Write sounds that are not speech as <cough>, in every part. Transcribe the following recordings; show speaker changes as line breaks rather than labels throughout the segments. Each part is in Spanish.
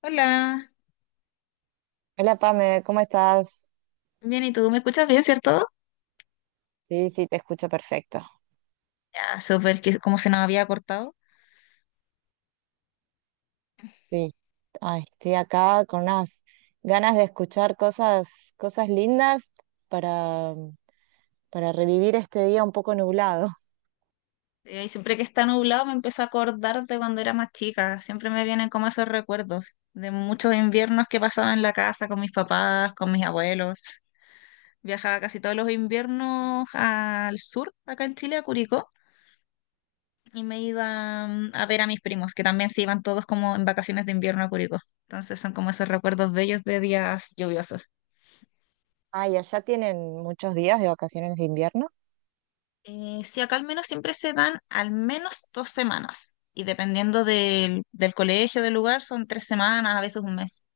Hola,
Hola Pame, ¿cómo estás?
bien, ¿y tú? ¿Me escuchas bien, cierto?
Sí, sí, te escucho perfecto.
Ya, súper, que como se nos había cortado.
Sí, ay, estoy acá con unas ganas de escuchar cosas, cosas lindas para, para revivir este día un poco nublado.
Y siempre que está nublado me empiezo a acordar de cuando era más chica. Siempre me vienen como esos recuerdos de muchos inviernos que pasaba en la casa con mis papás, con mis abuelos. Viajaba casi todos los inviernos al sur, acá en Chile, a Curicó, y me iba a ver a mis primos, que también se iban todos como en vacaciones de invierno a Curicó. Entonces son como esos recuerdos bellos de días lluviosos.
Ay, allá tienen muchos días de vacaciones de invierno.
Sí, acá al menos siempre se dan al menos 2 semanas y dependiendo del colegio, del lugar, son 3 semanas, a veces un mes.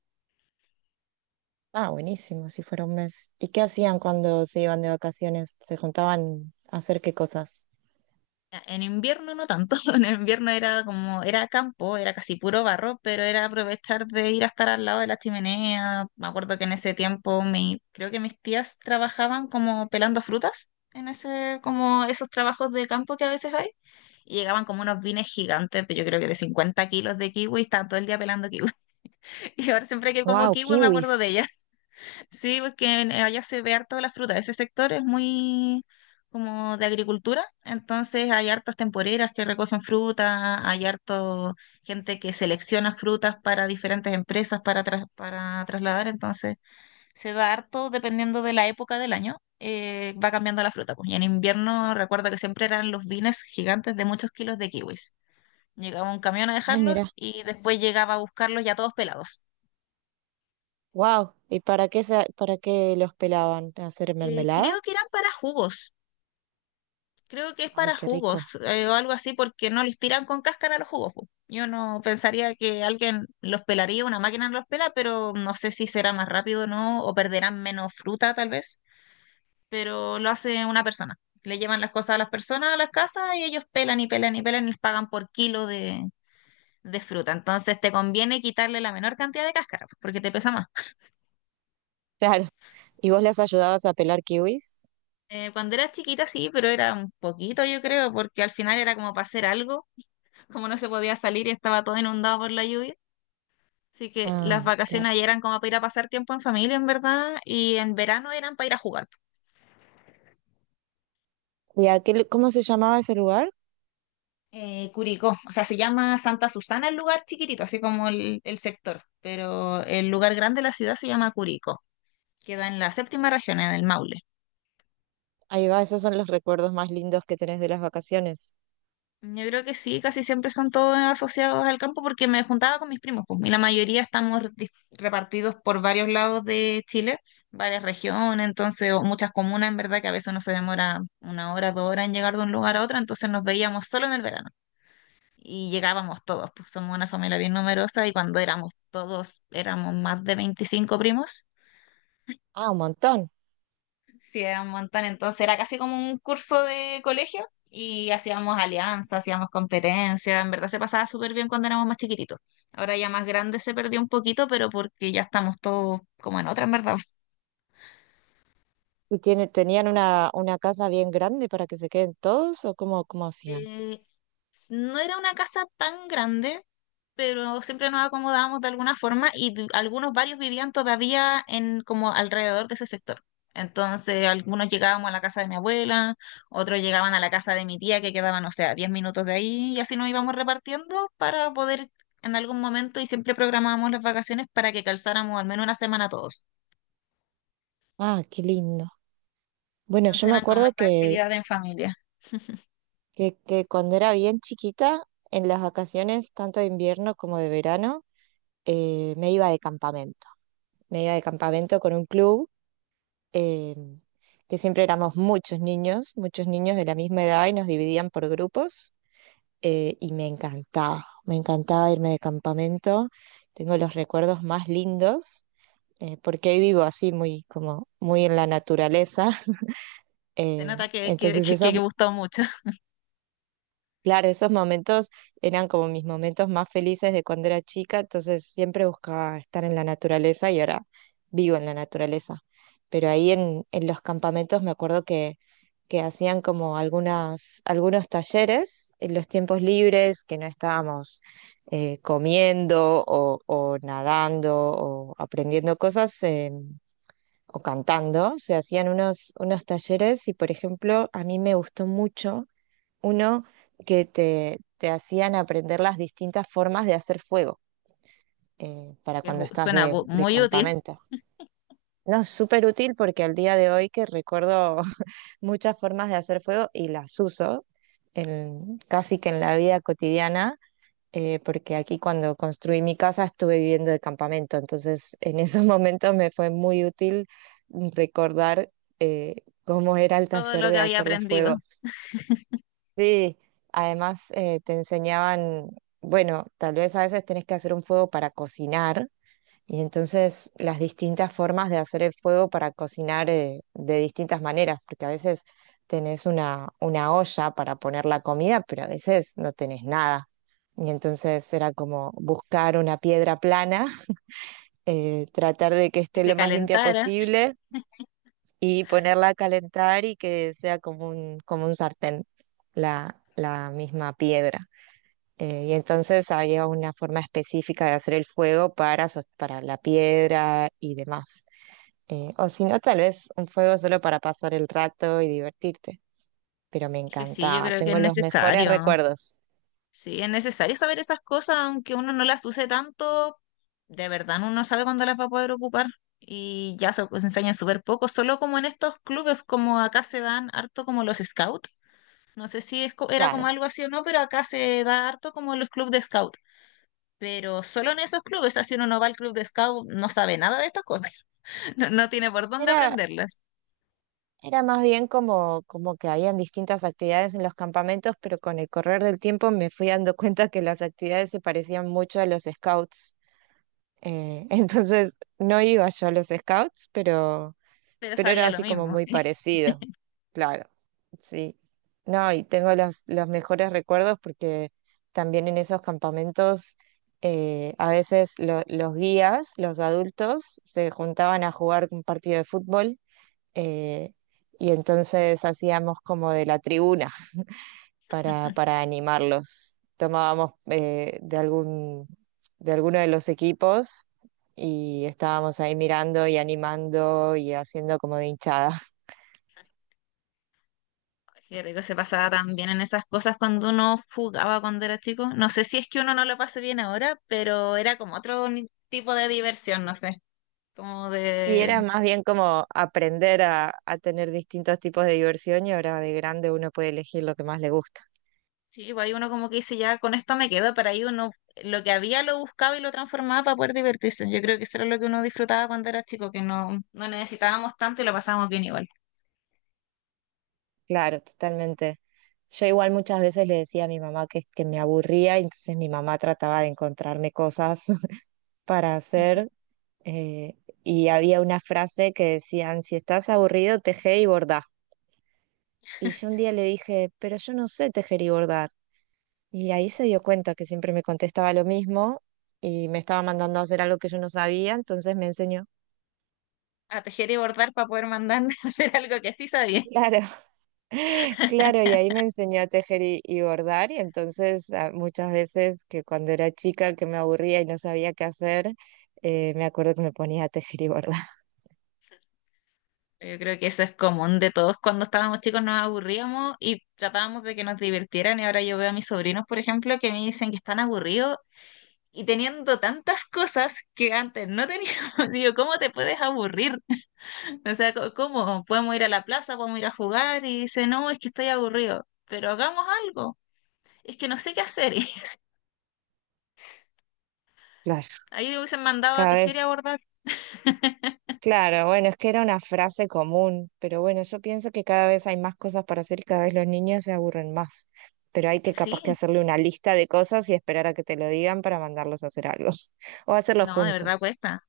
Ah, buenísimo, si fuera un mes. ¿Y qué hacían cuando se iban de vacaciones? ¿Se juntaban a hacer qué cosas?
En invierno no tanto, <laughs> en invierno era como, era campo, era casi puro barro, pero era aprovechar de ir a estar al lado de la chimenea. Me acuerdo que en ese tiempo mi, creo que mis tías trabajaban como pelando frutas, en ese, como esos trabajos de campo que a veces hay, y llegaban como unos vines gigantes, yo creo que de 50 kilos de kiwi, y estaban todo el día pelando kiwi. <laughs> Y ahora siempre que como
Wow,
kiwi me acuerdo de
kiwis.
ella. <laughs> Sí, porque allá se ve harto la fruta. Ese sector es muy como de agricultura, entonces hay hartas temporeras que recogen fruta, hay harto gente que selecciona frutas para diferentes empresas para, para trasladar, entonces se da harto dependiendo de la época del año. Va cambiando la fruta, pues. Y en invierno recuerdo que siempre eran los vines gigantes de muchos kilos de kiwis. Llegaba un camión a
Ay,
dejarlos
mira.
y después llegaba a buscarlos ya todos pelados.
Wow. ¿Para qué los pelaban? ¿A hacer mermelada?
Creo que eran para jugos. Creo que es
Ay,
para
qué rico.
jugos o algo así, porque no les tiran con cáscara los jugos. Po. Yo no pensaría que alguien los pelaría, una máquina los pela, pero no sé si será más rápido o no, o perderán menos fruta tal vez. Pero lo hace una persona. Le llevan las cosas a las personas a las casas y ellos pelan y pelan y pelan y les pagan por kilo de fruta. Entonces te conviene quitarle la menor cantidad de cáscara, po, porque te pesa más.
<laughs> ¿Y vos las ayudabas a pelar kiwis?
Cuando era chiquita sí, pero era un poquito, yo creo, porque al final era como para hacer algo como no se podía salir y estaba todo inundado por la lluvia. Así que las
Ah, claro.
vacaciones ahí eran como para ir a pasar tiempo en familia, en verdad, y en verano eran para ir a jugar.
¿Cómo se llamaba ese lugar?
Curicó, o sea, se llama Santa Susana el lugar chiquitito, así como el sector, pero el lugar grande de la ciudad se llama Curicó, queda en la séptima región, en el Maule.
Ahí va, esos son los recuerdos más lindos que tenés de las vacaciones.
Yo creo que sí, casi siempre son todos asociados al campo porque me juntaba con mis primos, pues, y la mayoría estamos repartidos por varios lados de Chile, varias regiones, entonces, o muchas comunas, en verdad, que a veces uno se demora una hora, 2 horas en llegar de un lugar a otro, entonces nos veíamos solo en el verano y llegábamos todos, pues somos una familia bien numerosa y cuando éramos todos, éramos más de 25 primos.
Ah, un montón.
Sí, era un montón. Entonces era casi como un curso de colegio y hacíamos alianzas, hacíamos competencias. En verdad se pasaba súper bien cuando éramos más chiquititos. Ahora ya más grande se perdió un poquito, pero porque ya estamos todos como en otra, en verdad.
¿Tenían una casa bien grande para que se queden todos o cómo hacían?
Eh, no era una casa tan grande, pero siempre nos acomodábamos de alguna forma y algunos varios vivían todavía en como alrededor de ese sector. Entonces, algunos llegábamos a la casa de mi abuela, otros llegaban a la casa de mi tía que quedaban, o sea, 10 minutos de ahí y así nos íbamos repartiendo para poder en algún momento y siempre programábamos las vacaciones para que calzáramos al menos una semana todos.
Ah, qué lindo. Bueno,
Entonces
yo me
eran como
acuerdo
esta
que,
actividad en familia.
que, que cuando era bien chiquita, en las vacaciones, tanto de invierno como de verano, me iba de campamento. Me iba de campamento con un club, em, que siempre éramos muchos niños de la misma edad y nos dividían por grupos, y me encantaba irme de campamento, tengo los recuerdos más lindos. Porque hoy vivo así muy como muy en la naturaleza. <laughs>
Se
eh,
nota que, que,
entonces
que,
esos
que gustó mucho,
claro, esos momentos eran como mis momentos más felices de cuando era chica, entonces siempre buscaba estar en la naturaleza y ahora vivo en la naturaleza. Pero ahí en los campamentos me acuerdo que hacían como algunos talleres en los tiempos libres que no estábamos comiendo o nadando o aprendiendo cosas, o cantando. Se hacían unos, unos talleres y, por ejemplo, a mí me gustó mucho uno te hacían aprender las distintas formas de hacer fuego, para cuando estás
suena
de
muy útil.
campamento. No, es súper útil porque al día de hoy que recuerdo <laughs> muchas formas de hacer fuego y las uso casi que en la vida cotidiana, porque aquí cuando construí mi casa estuve viviendo de campamento, entonces en esos <laughs> momentos me fue muy útil recordar eh, cómo era el
Todo
taller
lo que
de
había
hacer los
aprendido
fuegos. Sí, además te enseñaban, bueno, tal vez a veces tenés que hacer un fuego para cocinar y entonces las distintas formas de hacer el fuego para cocinar, de distintas maneras, porque a veces tenés una olla para poner la comida, pero a veces no tenés nada. Y entonces era como buscar una piedra plana, <laughs> tratar de que
y
esté
se
lo más limpia
calentara.
posible y ponerla a calentar y que sea como como un sartén la misma piedra. Y entonces había una forma específica de hacer el fuego para la piedra y demás. O si no, tal vez un fuego solo para pasar el rato y divertirte. Pero me
Dije, sí, yo
encantaba,
creo que es
tengo los mejores
necesario.
recuerdos.
Sí, es necesario saber esas cosas, aunque uno no las use tanto, de verdad uno no sabe cuándo las va a poder ocupar. Y ya se, pues, enseñan súper poco, solo como en estos clubes, como acá se dan harto como los scouts. No sé si es era como
Claro,
algo así o no, pero acá se da harto como los clubes de scout. Pero solo en esos clubes, así uno no va al club de scout, no sabe nada de estas cosas. <laughs> No, no tiene por dónde
era,
aprenderlas,
era más bien como, como que habían distintas actividades en los campamentos, pero con el correr del tiempo me fui dando <laughs> cuenta que las actividades se parecían mucho a los scouts. <laughs> Entonces no iba yo a los scouts, pero
pero
era
sabía lo
así como
mismo.
muy parecido, claro, sí. No, y tengo los mejores recuerdos porque también en esos campamentos, a veces los guías, los adultos, se juntaban a jugar un partido de fútbol, eh, y entonces hacíamos como de la tribuna para animarlos. Tomábamos de alguno de los equipos y estábamos ahí mirando y animando y haciendo como de hinchada.
Qué rico se pasaba tan bien en esas cosas cuando uno jugaba cuando era chico. No sé si es que uno no lo pase bien ahora, pero era como otro tipo de diversión, no sé. Como
Y
de...
era más bien como aprender a tener distintos tipos de diversión y ahora de grande uno puede elegir lo que más le gusta.
Sí, pues ahí uno como que dice, ya con esto me quedo, pero ahí uno lo que había lo buscaba y lo transformaba para poder divertirse. Yo creo que eso era lo que uno disfrutaba cuando era chico, que no, no necesitábamos tanto y lo pasábamos bien igual.
Claro, totalmente. Yo igual muchas veces le decía a mi mamá que me aburría, y entonces mi mamá trataba de encontrarme cosas <laughs> para hacer. eh, y había una frase que decían, si estás aburrido, teje y bordá. Y yo un día le dije, pero yo no sé tejer y bordar. Y ahí se dio cuenta que siempre me contestaba lo mismo y me estaba mandando a hacer algo que yo no sabía, entonces me enseñó.
A tejer y bordar para poder mandar <laughs> a hacer algo que sí sabía.
Claro, <laughs> claro, y ahí me enseñó a tejer y bordar, y entonces muchas veces que cuando era chica que me aburría y no sabía qué hacer, me acuerdo que me ponía a tejer y bordar. <laughs>
Yo creo que eso es común de todos. Cuando estábamos chicos nos aburríamos y tratábamos de que nos divirtieran. Y ahora yo veo a mis sobrinos, por ejemplo, que me dicen que están aburridos y teniendo tantas cosas que antes no teníamos. <laughs> Digo, ¿cómo te puedes aburrir? <laughs> O sea, ¿cómo? Podemos ir a la plaza, podemos ir a jugar y dice, no, es que estoy aburrido. Pero hagamos algo. Es que no sé qué hacer. <laughs> Y
Claro,
ahí hubiesen mandado a
cada
tejer y a
vez,
bordar.
claro, bueno, es que era una frase común, pero bueno, yo pienso que cada vez hay más cosas para hacer y cada vez los niños se aburren más, pero hay que capaz que
Sí,
hacerle una lista de cosas y esperar a que te lo digan para mandarlos a hacer algo, <laughs> o hacerlo
no, de verdad
juntos.
cuesta.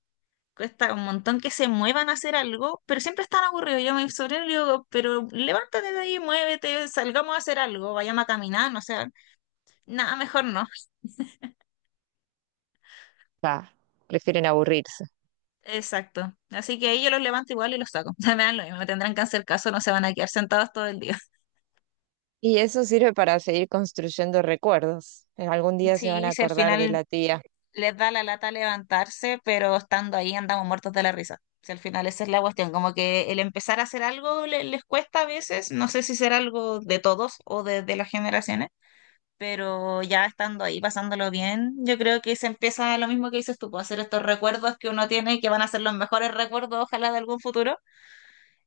Cuesta un montón que se muevan a hacer algo, pero siempre están aburridos. Yo a mi sobrino le digo, pero levántate de ahí, muévete, salgamos a hacer algo, vayamos a caminar, no sé nada, mejor no.
Ah, prefieren aburrirse.
Exacto. Así que ahí yo los levanto igual y los saco. <laughs> Me dan lo mismo, me tendrán que hacer caso, no se van a quedar sentados todo el día. <laughs>
Y eso sirve para seguir construyendo recuerdos. En algún día se van a
Sí, si al
acordar de
final
la tía.
les da la lata levantarse, pero estando ahí andamos muertos de la risa. Si al final esa es la cuestión, como que el empezar a hacer algo les cuesta a veces, no sé si será algo de todos o de las generaciones, pero ya estando ahí, pasándolo bien, yo creo que se empieza lo mismo que dices tú, puedo hacer estos recuerdos que uno tiene y que van a ser los mejores recuerdos, ojalá de algún futuro,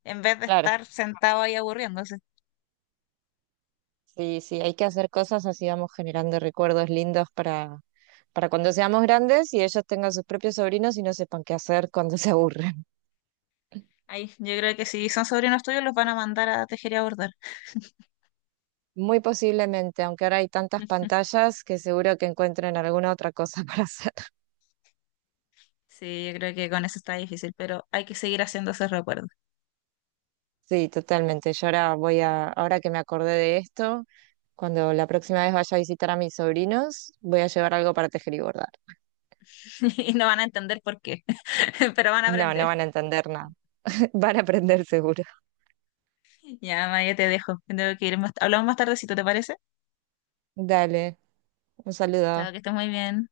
en vez de
Claro,
estar sentado ahí aburriéndose.
sí, sí, hay que hacer cosas así vamos generando recuerdos lindos para cuando seamos grandes y ellos tengan sus propios sobrinos y no sepan qué hacer cuando <laughs> se aburren.
Ahí, yo creo que si son sobrinos tuyos, los van a mandar a tejer y a bordar.
Muy posiblemente, aunque ahora hay tantas pantallas que seguro que encuentren alguna otra cosa <laughs> para hacer.
Sí, yo creo que con eso está difícil, pero hay que seguir haciendo esos recuerdos.
Sí, totalmente. Yo ahora voy a, ahora que me acordé de esto, cuando la próxima vez vaya a visitar a mis sobrinos, voy a llevar algo para tejer y bordar.
<laughs> Y no van a entender por qué, <laughs> pero van a
No, no
aprender.
van a entender nada. <laughs> Van a aprender seguro.
Ya, Maya, te dejo. Tengo que ir. Hablamos más tardecito, ¿te parece?
Dale, un saludo.
Chao, que estés muy bien.